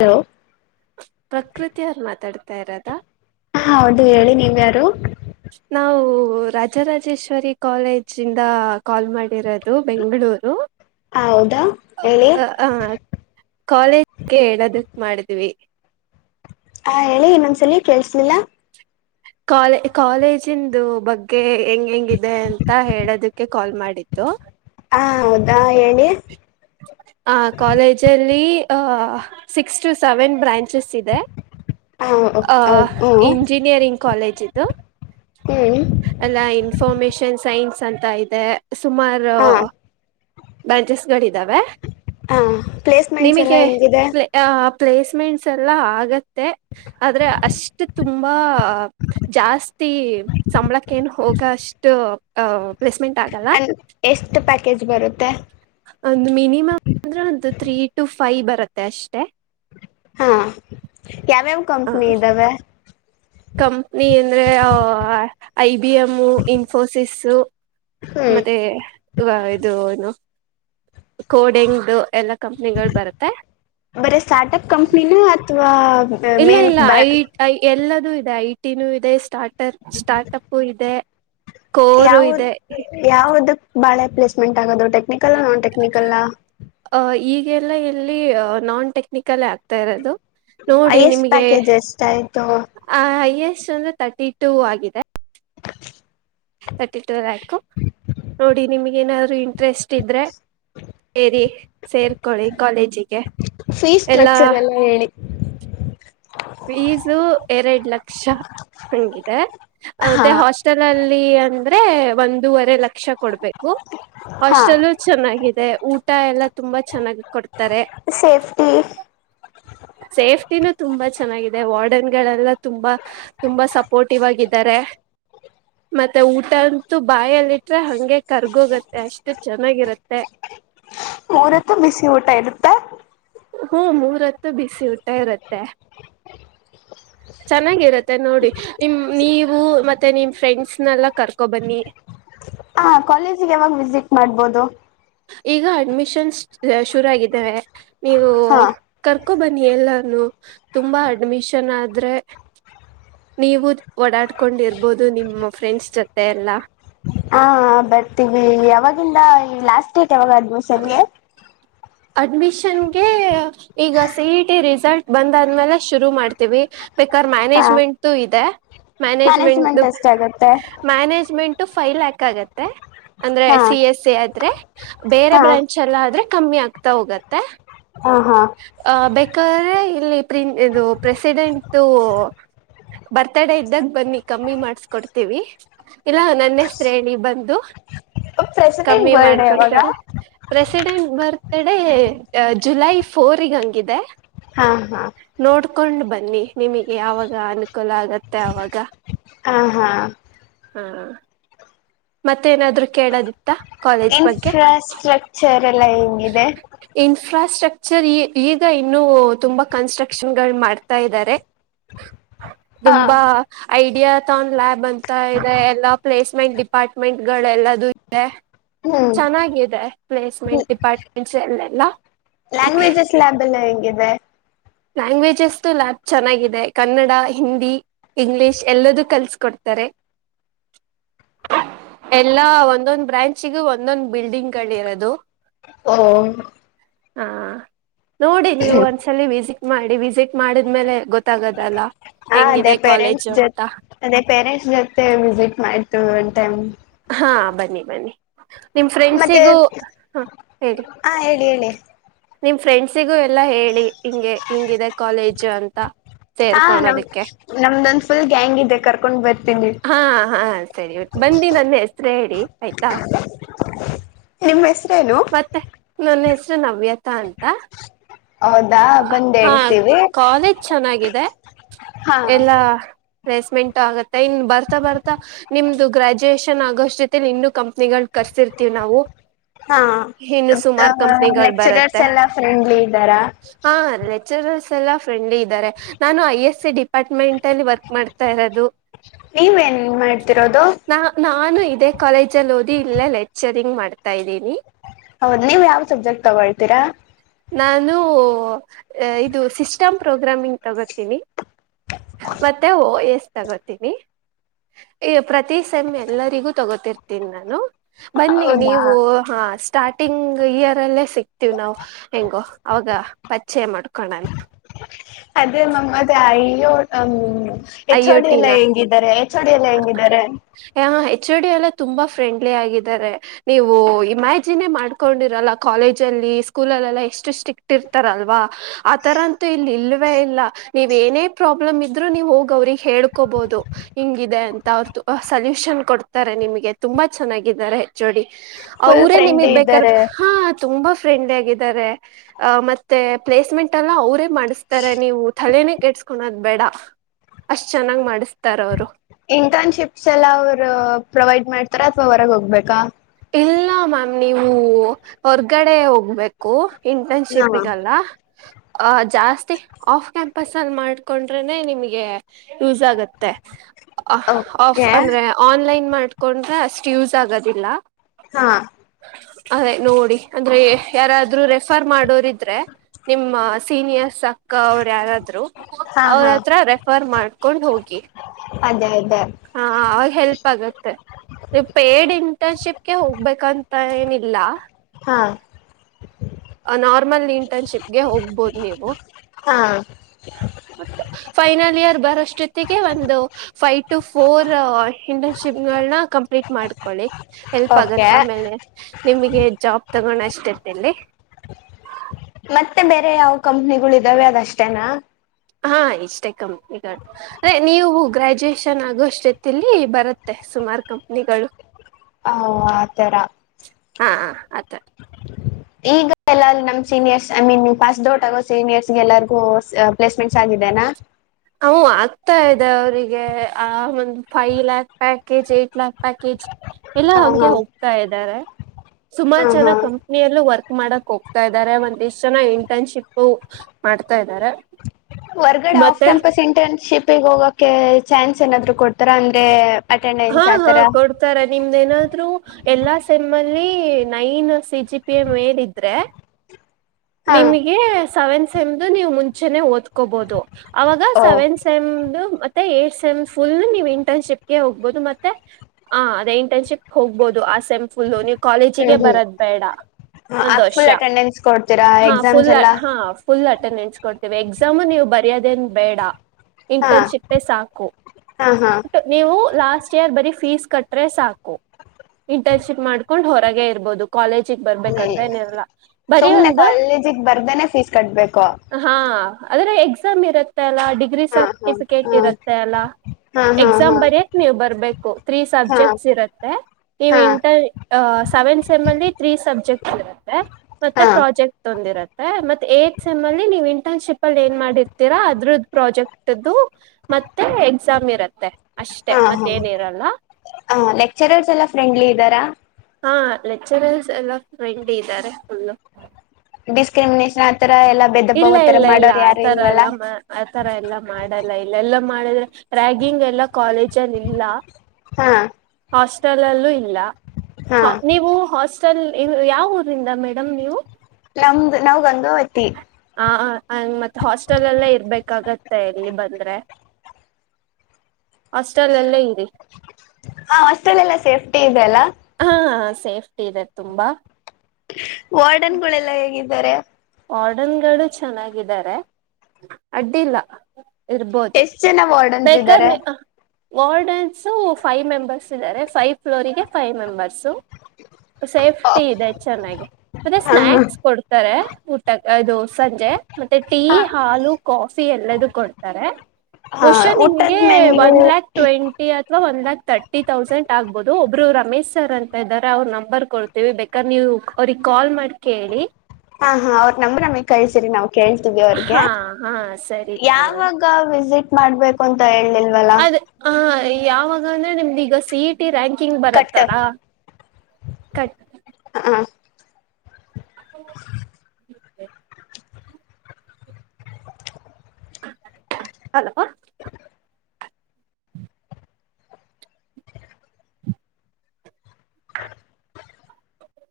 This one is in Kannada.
ಹಲೋ ಪ್ರಕೃತಿಯವ್ರ ಮಾತಾಡ್ತಾ ಇರೋದ ಹೌದು ಹೇಳಿ ನೀವ್ ಯಾರು. ನಾವು ರಾಜರಾಜೇಶ್ವರಿ ಕಾಲೇಜ್ ಇಂದ ಕಾಲ್ ಮಾಡಿರೋ ಬೆಂಗಳೂರು ಹ ಹೌದಾ ಹೇಳಿ ಅ ಹ ಕಾಲೇ ಕೆಳದಕ್ ಮಾಡಿದ್ವಿ ಹ ಹೇಳಿ ಇನ್ನೊಂದ್ಸಲಿ ಕೇಳಸಲಿಲ್ಲ ಕಾಲ ಕಾಲೇಜಂದು ಬಗ್ಗೆ ಹೆಂಗ ಹೆಂಗಿದೆ ಅಂತ ಹೇಳೋದಕ್ಕೆ ಕಾಲ್ ಮಾಡಿದ್ದು ಹ ಹೌದಾ ಹೇಳಿ ಆ ಕಾಲೇಜ್ ಅಲ್ಲಿ ಅ ಸಿಕ್ಸ್ ಟು ಸೆವೆನ್ ಬ್ರಾಂಚಸ್ ಇದೆ. ಹ ಆ ಹೌದು ಇಂಜಿನಿಯರಿಂಗ್ ಕಾಲೇಜ್ ಇದು. ಹ್ಮ. ಎಲ್ಲ ಇನ್ಫಾರ್ಮೇಶನ್ ಸೈನ್ಸ್ ಅಂತ ಇದೆ ಸುಮಾರು ಹ ಬ್ಯಾಂಜಸ್ಗಳು ಇದಾವೆ ಹ ಪ್ಲೇಸ್ಮೆಂಟ್ಸ್ ಎಲ್ಲ ನಿಮಗೆ ಹೆಂಗಿದೆ ಪೇ ಆ ಪ್ಲೇಸ್ಮೆಂಟ್ಸ್ ಎಲ್ಲ ಆಗತ್ತೆ ಆದ್ರೆ ಅಷ್ಟ ತುಂಬಾ ಜಾಸ್ತಿ ಸಂಬಳಕ್ಕ ನು ಹೋಗ ಅಷ್ಟು ಅ ಪ್ಲೇಸ್ಮೆಂಟ್ ಆಗಲ್ಲ. ಎಷ್ಟ ಪ್ಯಾಕೇಜ್ ಬರತ್ತೆ. ಒಂದ ಮಿನಿಮಮ್ ಅಂದ ಒಂದು ತ್ರೀ ಟು ಫೈ ಬರತ್ತೆ ಅಷ್ಟೇ. ಹಾ ಯಾವ್ಯಾವ ಅ ಕಂಪ್ನಿ ಇದ್ದಾವೆ ಕಂಪ್ನಿ ಅಂದ್ರ ಆ ಐ ಬಿ ಎಂ ಇನ್ಫೋಸಿಸ್ ಹ್ಮ್ ಮತ್ತೆ ವ ಇದು ಏನು ಕೋಡಿಂಗ್ ದು ಎಲ್ಲ ಬರ ಸ್ಟಾರ್ಟಪ್ ಕಂಪನಿನ ಅಥವಾ ಇಲ್ಲ ಮೇನ್ ಇಲ್ಲ ಬ ಐ ಎಲ್ಲದೂ ಇದೆ ಐಟಿನೂ ಇದೆ ಸ್ಟಾರ್ಟ್ ಟರ್ ಸ್ಟಾರ್ಟ್ ಅಪ್ ಇದೆ. ಕೋರು ಯಾವ ಇದೆ ಯಾವದಕ್ ಬಾಳೆ ಪ್ಲೇಸ್ಮೆಂಟ್ ಆಗದು ಟೆಕ್ನಿಕಲ್ ನಾನ್ ಟೆಕ್ನಿಕಲ್. ಅ ಈಗೆಲ್ಲ ಎಲ್ಲಿ ಅ ನಾನ್ ಟೆಕ್ನಿಕಲ್ ಆಗ್ತಾ ಇರೋದು. ಐಸ್ಟ್ ಪ್ಯಾಕೇಜ್ ಎಷ್ಟ ಆಯ್ತು. ಅ ಐಸ್ಟ್ ಅಂದ್ರೆ ತರ್ಟಿ ಟೂ ಆಗಿದೆ. [inaudible] ತರ್ಟಿ ಟೂ ಲಾಕ್ ನೋಡಿ ನಿಮ್ಗೆ ಏನಾದ್ರು ಇಂಟ್ರೆಸ್ಟ್ ಇದ್ರೆ ಸೇರಿ ಸೇರ್ಕೊಳ್ಳಿ ಕಾಲೇಜಿಗೆ ಫೀಸ್ ಎಲ್ಲಾ ಸ್ಟ್ರಕ್ಚರ್ [inaudible] ಫೀಸು ಎರಡ್ ಲಕ್ಷ ಹಂಗಿದೆ ಹಾ ಮತ್ತೆ ಹಸ್ ಹಾಸ್ಟೆಲ್ ಅಲ್ಲಿ ಅಂದ್ರೆ ಒಂದೂವರೆ ಲಕ್ಷ ಕೊಡಬೇಕು ಹಾ ಹಸ್ಟೆಲ ಚೆನ್ನಾಗಿದೆ ಊಟ ಎಲ್ಲ ತುಂಬಾ ಚೆನ್ನಾಗ ಕೊಡ್ತಾರೆ. ಸೇಫ್ಟಿ ಸೇಫ್ಟಿನು ತುಂಬಾ ಚ ಚೆನ್ನಾಗಿದೆ ವಾರ್ಡನ್ ಗಳೆಲ್ಲ ತುಂಬಾ ತುಂಬಾ ಸಪೋರ್ಟಿವ್ ಆಗಿದ್ದಾರೆ. ಮತ್ತೆ ಊಟ ಅಂತೂ ಬಾಯಲ್ಲಿ ಇಟ್ರೆ ಹಂಗೆ ಕರ್ಗೋಗತ್ತೆ ಅಷ್ಟ ಚೆನ್ನಾಗಿರತ್ತೆ. ಮೂರತ್ತು ಬಿಸಿ ಊಟ ಇರುತ್ತ. ಹ್ಮ ಮೂರ ಹತ್ತು ಬಿಸಿ ಊಟ ಇರತ್ತೆ. ಚೆನ್ನಾಗಿರತ್ತೆ ನೋಡಿ ನಿಮ್ ನೀವು ಮತ್ತೆ ನಿಮ್ ಫ್ರೆಂಡ್ಸ್ನೆಲ್ಲ ಕರ್ಕೊ ಬನ್ನಿ. ಹ ಕಾಲೇಜಿಗೆ ಯಾವಾಗ ವಿಸಿಟ್ ಮಾಡ್ಬೋದು. ಈಗ ಅಡ್ಮಿಷನ್ಸ್ ಶುರು ಆಗಿದೆ ನೀವು ಹಾ ಕರ್ಕೊ ಬನ್ನಿ ಎಲ್ಲಾನು ತುಂಬಾ ಅಡ್ಮಿಷನ್ ಆದ್ರೆ. [inaudible] ನೀವು ಓಡಾಡ್ಕೊಂಡಿರ್ಬೋದು ನಿಮ್ಮ ಫ್ರೆಂಡ್ಸ್ ಜೊತೆ ಎಲ್ಲಾ [inaudible] ಹಾ ಬರ್ತೀವಿ ಯಾವಾಗಿಂದ ಈ ಲಾಸ್ಟ್ ಡೇಟ್ ಯಾವಾಗ ಅಡ್ಮಿಷನಗೆ? [inaudible] ಅಡ್ಮಿಷನಗೆ? [inaudible] ಈಗ ಸಿ ಇ ಟಿ ರಿಸಲ್ಟ್ ಬಂದಾದ್ಮೇಲೆ ಶುರು ಮಾಡ್ತೀವಿ. [inaudible] ಬೇಕಾರ ಹಾ ಮ್ಯಾನೇಜ್ಮೆಂಟದು ಇದೆ ಮ್ಯಾನೇಜ್ಮೆಂಟ್ ಮ್ಯಾನೇಜ್ಮೆಂಟದ ಎಷ್ಟ ಆಗತ್ತೆ [inaudible] ಮ್ಯಾನೇಜ್ಮೆಂಟ್ ಫೈ ಲ್ಯಾಕ್ ಆಗುತ್ತೆ ಅಂದರೆ ಹಾ ಸಿ ಎಸ್ ಸಿ ಆದರೆ ಬೇರೆ ಹಾ ಬ್ರಾಂಚ್ [inaudible] ಚೆಲ ಆದರೆ ಕಮ್ಮಿ ಆಗ್ತಾ ಹೋಗುತ್ತೆ. [inaudible] ಹಾ ಹಾ [inaudible] ಅ ಬೇಕಾದ್ರೆ ಇಲ್ಲಿ ಪ್ರಿನ್ ಇದು ಪ್ರೆಸಿಡೆಂಟದು [inaudible] ಬರ್ತಡೆ ಇದ್ದಾಗ ಬನ್ನಿ ಕಮ್ಮಿ ಮಾಡ್ಸ್ಕೊಡ್ತೇವಿ. [inaudible] ಇಲ್ಲ ನನ್ನ ಹೆಸರ ಹೇಳಿ ಬಂದು ಪ್ರೆಸಿಡೆಂಟ್ ಕಮ್ಮಿ ಬರ್ಡೇ ಯಾವಾಗ ಮಾಡ್ಕೊಡ್ತಾರೆ. [inaudible] ಪ್ರೆಸಿಡೆಂಟ್ ಬರ್ತ್ಡೇ ಜುಲೈ ಫೋರಿಗೆ ಹಂಗಿದೆ. [inaudible] ಹಾ ಹಾ [inaudible] ನೋಡ್ಕೊಂಡ್ ಬನ್ನಿ ನಿಮಗೆ ಯಾವಾಗ ಅನುಕೂಲ ಆಗತ್ತೆ ಅವಾಗ? [inaudible] ಹ ಹಾ [inaudible] ಹ [inaudible] ಮತ್ತೆ ಏನಾದ್ರು ಕೇಳದಿತ್ತ? [inaudible] ಇನ್ಫ್ರಾಸ್ಟ್ರಕ್ಚರ್ ಎಲ್ಲ ಹೆೇಂಗಿದೆ? [inaudible] ಇನ್ಫ್ರಾಸ್ಟ್ರಕ್ಚರ್ ಈ ಈಗ ಇನ್ನು ತುಂಬಾ ಕನ್ಸ್ಟ್ರಕ್ಷನ್ ಗಳ ಮಾಡ್ತಾ ಇದ್ದಾರೆ. [inaudible] ಹಾ ತುಂಬಾ ಐಡಿಯಾ ತನ್ ಲ್ಯಾಬ್ ಅಂತ ಇದೆ ಎಲ್ಲಾ ಪ್ಲೇಸ್ಮೆಂಟ್ [inaudible] ಡಿಪಾರ್ಟ್ಮೆಂಟ್ ಗಳೆಲ್ಲ ಇದೆ ಹ್ಮ್ ಚೆನ್ನಾಗಿದೆ ಪ್ಲೇಸ್ಮೆಂಟ್ ಡಿಪಾರ್ಟ್ಮೆ [inaudible] ಇನ್ ಸೇಲ್ ಎಲ್ಲಾ? [inaudible] ಲ್ಯಾಂಗ್ವೇಜಸ್ ಲ್ಯಾಬ್ ಎಲ್ಲಾ ಹೆಂಗಿದೇ. [inaudible] ಲ್ಯಾಂಗ್ವೇಜಸ್ ತು ಲ್ಯಾಬ್ ಚೆನ್ನಾಗಿದೆ ಕನ್ನಡ ಹಿಂದಿ ಇಂಗ್ಲಿೀಷ್ ಎಲ್ಲದು ಕಲಸ ಕೊಡ್ತಾರೆ. [inaudible] ಎಲ್ಲ ಒಂದೊಂದ್ ಬ್ರಾಂಚಗು ಒಂದೊಂದ ಬಿಲ್ಡಿಂಗ್ ಗಳ ಇರೋದು. [inaudible] ಓ [inaudible] ಹಾ [inaudible] ನೋಡಿ ನೀವು ಒಂದ ಸಲಿ ವಿಸಿಟ್ ಮಾಡಿ ವಿಸಿಟ್ ಮಾಡಿದ್ಮೇಲೆ ಗೊತ್ತಾಗದ ಅಲ್ಲಾ? [inaudible] ಹಾ ಅದೇ ಹೆಂಗಿದೆ ಪೇರೆಂಟ್ಸ್ ಕಾಲೇಜು ಅಂತ? ಜೊತೆ [inaudible] ಅದೇ ಪೇರೆಂಟ್ಸ್ ಜೊತೆ ವಿಸಿಟ್ ಮಾಡ್ತು ಒನ್ ಟೈಮ್ [inaudible] ಹಾ ಬನ್ನಿ ಬನ್ನಿ. [inaudible] ನಿಮ್ ಮತ್ತೆ ಫ್ರೆಂಡ್ಸಿಗೂ ಹ ಹಾ ಹೇಳಿ ಹೇಳಿ. [inaudible] ನಿಮ್ಮ ಫ್ರೆಂಡ್ಸಿಗೂ ಎಲ್ಲಾ ಹೇಳಿ ಹಿಂಗೆ ಹಿಂಗಿದೆ ಕಾಲೇಜು ಅಂತ. [inaudible] ಹಾ ನಮ್ ಸೇರ್ಕೊನೋದಿಕ್ಕೆ ನಮ್ದೊಂದ್ ಫುಲ್ ಗ್ಯಾಂಗ್ ಇದೆ ಕರ್ಕೊಂಡ್ ಬರ್ತೀನಿ ಹಾ ಹಾ ಸರಿ [inaudible] ಬಂದಿ ನನ್ನ ಹೆಸರ ಹೇಳಿ ಆಯ್ತಾ? [inaudible] ನಿಮ್ಮ ಹೆಸರ ಏನು? [inaudible] ಮತ್ತೆ ನನ್ನ ಹೆಸರು ನವ್ಯತಾ ಅಂತ. ಹೌದಾ ಬಂದ್ [inaudible] ಹಾ ಹೇಳ್ತೀವಿ ಕಾಲೇಜ್ ಚೆನ್ನಾಗಿದೆ. ಹಾ [inaudible] ಎಲ್ಲಾ ಪ್ಲೇಸ್ಮೆಂಟ್ ಆಗತ್ತೆ ಇನ್ ಬರ್ತಾ ಬರ್ತಾ [inaudible] ನಿಮ್ದು ಗ್ರಾಜುಯೇಷನ್ ಆಗೋಸ್ ಜೊತೆ ಇನ್ನು ಕಂಪನೀಗಳ ಕರಸಿರ್ತೀವಿ ನಾವು? [inaudible] ಹಾ ಇನ್ನು ಸುಮಾರು ಕಂಪ್ನಿಗಳು ಲೆಕ್ಚರರ್ಸ್ ಬರತ್ತೆ ಎಲ್ಲಾ ಫ್ರೆಂಡ್ ಲೀ ಇದ್ದಾರಾ? [inaudible] ಹಾ ಲೆಕ್ಚರರ್ಸ್ ಎಲ್ಲಾ ಫ್ರೆಂಡ್ ಲೀ ಇದ್ದಾರೆ. [inaudible] ನಾನು ಐ ಎಸ್ ಸಿ ಡಿಪಾರ್ಟ್ಮೆಂಟ್ ಅಲ್ಲಿ ವರ್ಕ್ ಮಾಡ್ತಾ ಇರೋದು. [inaudible] ನೀವೇನ್ ಮಾಡ್ತಿರೋದು. ನಾ ನಾನು ಇದೇ ಕಾಲೇಜಲ್ಲಿ ಓದಿ ಇಲ್ಲೇ ಲೆಕ್ಚರಿಂಗ್ ಮಾಡ್ತಾ ಇದ್ದೀನಿ. ಹೌದು ನೀವು ಯಾವ್ ಸಬ್ಜೆಕ್ಟ್ ತಗೊಳ್ತೀರಾ. ನಾನು ಇದು ಸಿಸ್ಟಮ್ ಪ್ರೋಗ್ರಾಮಿಂಗ್ ತಗೋತೀನಿ‌. ಮತ್ತೆ ಓ ಎಸ್ ತಗೋತೀನಿ. ಈ ಪ್ರತಿ ಸೇಮ್ ಎಲ್ಲರಿಗೂ ತೊಗೋರ್ತೀನಿ ನಾನು. ಬನ್ನಿ ಹೌದಾ ನೀವು ಹಾ ಸ್ಟಾರ್ಟಿಂಗ್ ಇಯರ್ ಅಲ್ಲೇ ಸಿಕ್ ತೀವ್ ನಾವು ಹೆಂಗೋ ಅವಾಗ ಪಚ್ಚಯ ಮಾಡ್ಕೋಣ. ಅದೇ ನಮ್ಮದ ಆಯ್ಯೋ [unintelligible] ಐ ಹೆಚ್ ಓ ಡಿ ಟಿನ ಎಲ್ಲಾ ಹೆಂಗಿದ್ದಾರೆ ಹೆಚ್ ಓ ಡಿ ಎಲ್ಲಾ ಹೆಂಗಿದ್ದಾರೆ. ಹ ಹೆಚ್ ಓಂ ಡಿ ಎಲ್ಲಾ ತುಂಬಾ ಫ್ರೆಂಡ್ಲಿ ಆಗಿದ್ದಾರೆ. ನೀವು ಇಮ್ಯಾಜನೇ ಮಾಡ್ಕೊಂಡಿರಲ್ಲ ಕಾಲೇಜ್ ಅಲ್ಲಿ ಸ್ಕೂಲ್ಲೆಲ್ಲಾ ಎಷ್ಟು ಸ್ಟ್ರಿಕ್ಟ್ ಇರ್ತಾರಲ್ವಾ. ಆತರಂತೂ ಇಲ್ಲಿ ಇಲ್ವೇ ಇಲ್ಲ ನೀವ್ ಏನೇ ಪ್ರಾಬ್ಲಮ್ ಇದ್ರು ನೀವ್ ಹೋಗ್ ಗೆ ಅವ್ರಿಗೆ ಹೇಳ್ಕೊಬಹುದು. ಹಿಂಗಿದೆ ಅಂತ ಅವರು ಸಲ್ಯೂಷನ್ ಕೊಡ್ತಾರೆ ನಿಮಗೆ ತುಂಬಾ ಚೆನ್ನಾಗಿದ್ದಾರೆ. ಜೋಡಿ ಫುಲ್ ಅವರೇ ಫ್ರೆಂಡ್ಲಿ ನಿಮಗ್ ಬೇಕ್ರ ಇದ್ದಾರೆ ಹ್ ತುಂಬಾ ಫ್ರೆಂಡ್ಲಿ ಆಗಿದ್ದಾರೆ ಮತ್ತೆ ಪ್ಲೇಸ್ಮೆಂಟ್ ಎಲ್ಲಾ ಅವರೇ ಮಾಡಿಸ್ತಾರೆ ನೀವು ತಲೆನೇ ಕೆಟ್ಸ್ಕೊಂಡದ್ ಬೇಡ ಅಷ್ಟ್ ಚೆನ್ನಾಗ್ ಮಾಡಿಸತಾರ್ ಅವರು. ಇಂಟರ್ನ್ಶಿಪ್ಸ್ ಎಲ್ಲಾ ಅವರು ಪ್ರೊವೈಡ್ ಮಾಡ್ತಾರಾ ಅಥವಾ ಹೊರಗೆ ಹೋಗ್ಬೇಕಾ. ಇಲ್ಲ ಮ್ಯಾಮ್ ನೀವು ಹೊರಗಡೆ ಹೋಗ್ಬೇಕ್ ಕು ಹಾ ಇಂಟರ್ನ್ಷಿಪ್ ಗಲ್ಲ ಹ ಜಾಸ್ತಿ ಆಫ್ ಕ್ಯಾಂಪಸ್ ಅಲ್ಲಿ ಮಾಡ್ಕೊಂಡ್ರೆನೆ ನಿಮಗೆ ಯೂಸ್ ಆಗುತ್ತೆ. ಆಫ್ ಓಕೆ ಅಂದ್ರೆ ಆನ್ ಲೈನ್ ಮಾಡ್ಕೊಂಡ್ರೆ ಅಷ್ಟು ಯೂಸ್ ಆಗೋದಿಲ್ಲ. ಹಾ ಅದೇ ನೋಡಿ ಅಂದ್ರೆ ಯಾರಾದ್ರೂ ರೆಫರ್ ಮಾಡೋರಿದ್ರೆ ನಿಮ್ಮ ಸೀನಿಯರ್ಸ್ ಅಕ್ ಕ ಅವರು ಯಾರಾದ್ರು ಹಾ ಅವರು ಹಾ ಹತ್ತಿರ ರೆಫರ್ ಮಾಡ್ಕೊಂಡ್ ಹೋಗಿ. ಅದೇ ಅದೇ ಹಾ ಅವಾಗ ಹೆಲ್ಪ್ ಆಗುತ್ತೆ ಪೇಡ್ ಇಂಟರ್ನ್ಶಿಪ್ ಕೆ ಹೋಗ್ಬೇಕಂತ ಏನಿಲ್ಲ. ಹಾ ನಾರ್ಮಲ್ ಇಂಟರ್ನ್ಶಿಪ್ಗೆ ಹೋಗ್ಬೋದು ನೀವು. ಹಾ ಟ್ಟ್ ಫೈನಲ್ ಇಯರ್ ಬರೋಷ್ಟೊತ್ತಗೆ ಒಂದು. ಫೈವ್ ಟು ಪೋರ್ ಇಂಟರ್ನ್ಶಿಪ್ಗಳನ್ನ ಕಂಪ್ಲೀಟ್ ಮಾಡ್ಕೊಳ್ಳಿ. ಹೆಲ್ಪ್ ಓಕೆ ಆಗುತ್ತೆ ಆಮೇಲೆ ನಿಮಗೆ ಜಾಬ್ ತಗೊಂಡ್ ಅಷ್ಟೇತ್ತೆಲ್ಲಿ. ಮತ್ತೆ ಬೇರೆ ಯಾವ ಕಂಪನಿಗಳು ಇದಾವೆ ಅದಾಷ್ಟೇನಾ. ಹಾ ಇಷ್ಟೇ ಕಂಪನಿಗಳು ಅದೇ ನೀವು ಗ್ರಾಜುಯೇಷನ್ ಆಗೋಷ್ಟ್ ಜೊತಲಿ ಬರುತ್ತೆ ಸುಮಾರು ಕಂಪನಿಗಳು. ಹ ಆತರ ಹಾ ಆತರ ಈಗ ಎಲ್ಲಾ ನಮ್ seniors I mean pass out ಆಗೋ ಸೀನಿಯರ್ಸ್ಗೆ ಎಲ್ಲಾರಿಗೂ ಸಮ್ ಪ್ಲೇಸ್ಮೆಂಟ್ಸ್ ಆಗಿದೆನಾ. ಹ ಆಗ್ತಾ ಇದೆ ಅವರಿಗೆ ಆ ಒಂದು five lakh package eight lakh package ಎಲ್ಲಾ ಹ ಹಾ ಹಂಗೆ ಹೋಗ್ತಾ ಇದ್ದಾರೆ ಹಾ ಸುಮಾರು ಜನ ಹಾ ಕಂಪ್ ನ ಎಲ್ಲೂ ವರ್ಕ್ ಮಾಡಕ್ ಹೋಗ್ತಾ ಇದಾರೆ ಒಂದ್ ಇಷ್ಟು ಜನ ಇಂಟರ್ನ್ಶಿಪ್ ಮಾಡ್ತಾ ಇದ್ದಾರೆ ಹೊರ್ಗಡೆ ಆಫ್ ಮತ್ತೆ ಕ್ಯಾಂಪಸ್ ಇಂಟರ್ನ್ಶಿಪ್ಗ್ ಹೋಗಕೆ ಚಾನ್ಸ್ ಏನಾದ್ರು ಕೊಡ್ತಾರ ಅಂದ್ರೆ ಹಾ ಅಟೆಂಡೆನ್ಸ್ ಹಾ ಆತರ ಕೊಡ್ತಾರ ನಿಮ್ದ ಏನಾದ್ರು ಎಲ್ಲಾ ಸೆಮ್ಮ್ ಅಲ್ಲಿ ನೈನ್ ಸಿ ಜಿ ಪಿ ಮೇಲಿದ್ರೆ ಹಾ ನಿಮಗೆ ಸೆವೆನ್ ಸೆಮ್ದ ನೀವು ಮುಂಚೆನೆ ಓದ ಬಹುದು ಅವಾಗ ಓ ಸೆವೆಂತ್ ಸೆಮ್ ಮತ್ತೆ ಏಂಟ ಸೆಮ್ ಫುಲ್ ನೀವು ಇಂಟರ್ನ್ಶಿಪ್ಗೆೋಗ ಹೋಗಬಹದು ಮತ್ತೆ ಹ ಅದೇ ಇಂಟೆನ್ಶಿಪ್ ಹೋಗ್ಬಹುದು ಆ ಸೆಮ್ ಫುಲ್ ನೀವು ಹ್ಮ್ ಕಾಲೇಜಿಗೆ ಹ್ಮ್ ಬರೋದ ಬೇಡ ಒಂದು ವರ್ಷ ಫುಲ್ ಅಟೆಂಡೆನ್ಸ್ ಕೊಡ್ತೀರಾ ಹಾ ಎಕ್ಸಾಮ್ಸ್ ಫುಲ್ ಎಲ್ಲ ಹಾ ಫುಲ್ ಅಟೆಂಡೆನ್ಸ್ ಕೊಡ್ತೀವಿ ಎಕ್ಸಾಮು ನೀವು ಬರಿಯೋದೇನ್ ಬೇಡಾ ಹಾ ಇಂಟರ್ನ್ಶಿಪ್ ಸಾಕು ಹಾ ಹಾ ನೀವು ಲಾಸ್ಟ್ ಇಯರ್ ಬರೀ ಫೀಸ್ ಕಟ್ಟ್ರೆ ಸಾಕು ಇಂಟರ್ನ್ಶಿಪ್ ಮಾಡ್ಕೊಂಡು ಹೊರಗೆ ಇರ್ಬೋದು ಕಾಲೇಜಿಗೆ ಬರ್ಬೇಕಂತ ಹ್ಮ್ ಏನಿಲ್ಲಾ ಬರಿ ಸುಮ್ನೆ ಒಂದು ಕಾಲೇಜಿಗೆ ಬರ್ದೇನೆ ಫೀಸ್ ಕಟ್ಬೇಕು ಹಾ ಆದದ್ರೆ ಎಕ್ಸಾಮ್ ಇರತ್ತೆ ಅಲ್ಲ ಡಿಗ್ರಿ ಡಿಗ್ರಿ ಹಾ ಹಾ ಸರ್ಟಿಫಿಕೇಟ್ ಇರುತ್ತೆ ಅಲ್ಲ ಹಾ ಹಾ ಎಕ್ಸಾಮ್ ಬರಿ ನೀವು ಬರ್ಬೇಕು ತ್ರೀ ಹಾ ಹಾ ಸಬ್ಜೆಕ್ಟ್ಸ್ ಇರತ್ತೆ ನೀವು ಹಾ ಹಾ ಇಂಟರ್ ಸೆವೆನ್ತ್ ಸೇಮ್ ಅಲ್ಲಿ ತ್ರೀ ಸಬ್ಜೆಕ್ಟ್ ಇರುತ್ತೆ ಮತ್ತೆ ಹಾ ಪ್ರಾಜೆಕ್ಟ್ ತೊಂದಿರತ್ತೆ ಮತ್ತ ಏ ಸಮ್ ಅಲ್ಲಿ ನೀವು ಇಂಟರ್ನ್ಶಿಪ್ ಅಲ್ಲಿ ಏನ್ ಮಾಡಿರ್ತೀರಾ ಅದ್ರದ್ದ ಪ್ರಾಜೆಕ್ಟದು ಮತ್ತೆ ಎಕ್ಸಾಮ್ ಇರತ್ತೆ ಅಷ್ಟೆ ಮತ್ತೇ ಏನಿರಲ್ಲ ಹ ಲೆಕ್ಚರರ್ಸ್ ಎಲ್ಲಾ ಫ್ರೆಂಡ್ಲಿ ಇದ್ದಾರಾ ಹಾ ಲೆಕ್ಚರರ್ಸ್ ಎಲ್ಲಾ ಫ್ರೆಂಡ್ಲಿ ಇದ್ದಾರೆ ಫುಲ್ಲು ಡಿಸ್ಕ್ರಿಮಿನೇಷನ್ ಆತರ ಎಲ್ಲಾ ಬೆದಬಾವ ಆತಾರ ಮಾಡೋ ಯಾರು ಇಲ್ವಲ್ಲ ಆ ತರ ಎಲ್ಲಾ ಮಾಡಲ್ಲ ಇಲ್ಲ ಎಲ್ಲ ಮಾಡಿದ್ರೆ ರ್ಯಾಗಿಂಗ್ ಎಲ್ಲ ಕಾಲೇಜಲ್ಲಿ ಇಲ್ಲಾ ಹಾ ಹಾಸ್ಟೆಲನಲೂ ಇಲ್ಲಾ ಹಾ ನೀವು ಹೌಸ್ ಚಲ್ ಯಾವ ಊರಿಂದ ಮೇಡಮ್ ನೀವು ನಮ್ದ ನಾವ್ ಗಂಗಾವತಿ ಆ ಹಂಗ್ ಮತ್ತ ಹಾಸ್ಟೆಲ್ ಎಲ್ಲೇ ಇರ್ಬೇಕಾಗತ್ತೆ ಇಲ್ಲಿ ಬಂದ್ರೆ ಹಾಸ್ಟೆಲಲ್ಲೆ ಇದೆ ಹಾ ಹಾಸ್ಟೆಲ್ ಎಲ್ಲಾ ಸೇಫ್ಟಿ ಇದೆ ಅಲ್ಲ ಹಾ ಸೇಫ್ಟಿ ಇದೆ ತುಂಬಾ ವಾರ್ಡನ್ ಗಳೆಲ್ಲ ಹೇಗಿದ್ದಾರೆ ವಾರ್ಡನ್ ಗಳು ಚೆನ್ನಾಗಿದ್ದಾರೆ ಅಡ್ಡಿಲ್ಲ ಇರ್ಬೋದು ಎಷ್ಟ್ ಜನ ವಾರ್ಡನ್ಸ್ ಬೇಕಾದ ಇದ್ದಾರೆ ನೀ ವಾರ್ಡಸು ಫೈವ್ ಮೆಂಬರ್ಸ್ ಇದ್ದಾರೆ ಫೈವ್ ಫ್ಲೋರಿಗೆ ಫೈವ್ ಮೆಂಬರ್ಸು ಹಾ ಸೇಫ್ಟಿ ಇದೆ ಚೆನ್ನಾಗಿ ಮತ್ತೆ ಹಾ ಸ್ನಾಯಾಕ್ಸ್ ಕೊಡ್ತಾರೆ ಊಟಕ್ಕೆ ಇದು ಸಂಜೆ ಮತ್ತೆ ಟೀ ಹಾ ಹಾಲು ಕಾಫಿ ಎಲ್ಲದು ಕೊಡ್ತಾರೆ ಹಾ ಬಹುಷಃ ನಿಮ್ಗೆ ಊಟದ್ ಮೆನ್ಯೂ ಒಂದ್ ಲ್ಯಾಕ್ ಟ್ವೆಂಟಿ ಅಥವಾ ಒನ್ ಲಾಕ್ ತರ್ಟಿ ತೌಸೆಂಟ್ ಆಗ್ಬಹುದು ಒಬ್ರು ರಮೇಶ್ ಸರ್ ಅಂತ ಇದ್ದಾರೆ ಅವ್ರ ನಂಬರ್ ಕೊ ನೀವು ಬೇಕಾದ ನೀವು ಅವ್ರಿಗೆ ಕಾಲ್ ಮಾಡಿ ಕೇಳಿ ಹಾ ಹಾ ಅವ್ರ ನಂಬ್ರಮೇ ಕಳ್ಸರಿ ನಾವು ಕೇಳ್ತೀವಿ ಅವ್ರಿಗೆ ಹಾ ಹಾ ಸರಿ ಯಾವಾಗ ತಗೊಳ್ಳಿ ಯಾವಾಗ ವಿಸಿಟ್ ಮಾಡ್ಬೇಕು ಅಂತ ಹೇಳಿಲ್ಲ ಅದ ಹ ಯಾವಾಗ ಅಂದ್ರೆ ನಿಮ್ದ ಈಗ C E T ranking cut ಬರುತ್ತಲ್ಲಾ ಕಟ್ಟ ಹಾ [inaudible] ಹಲೋ [unintelligible]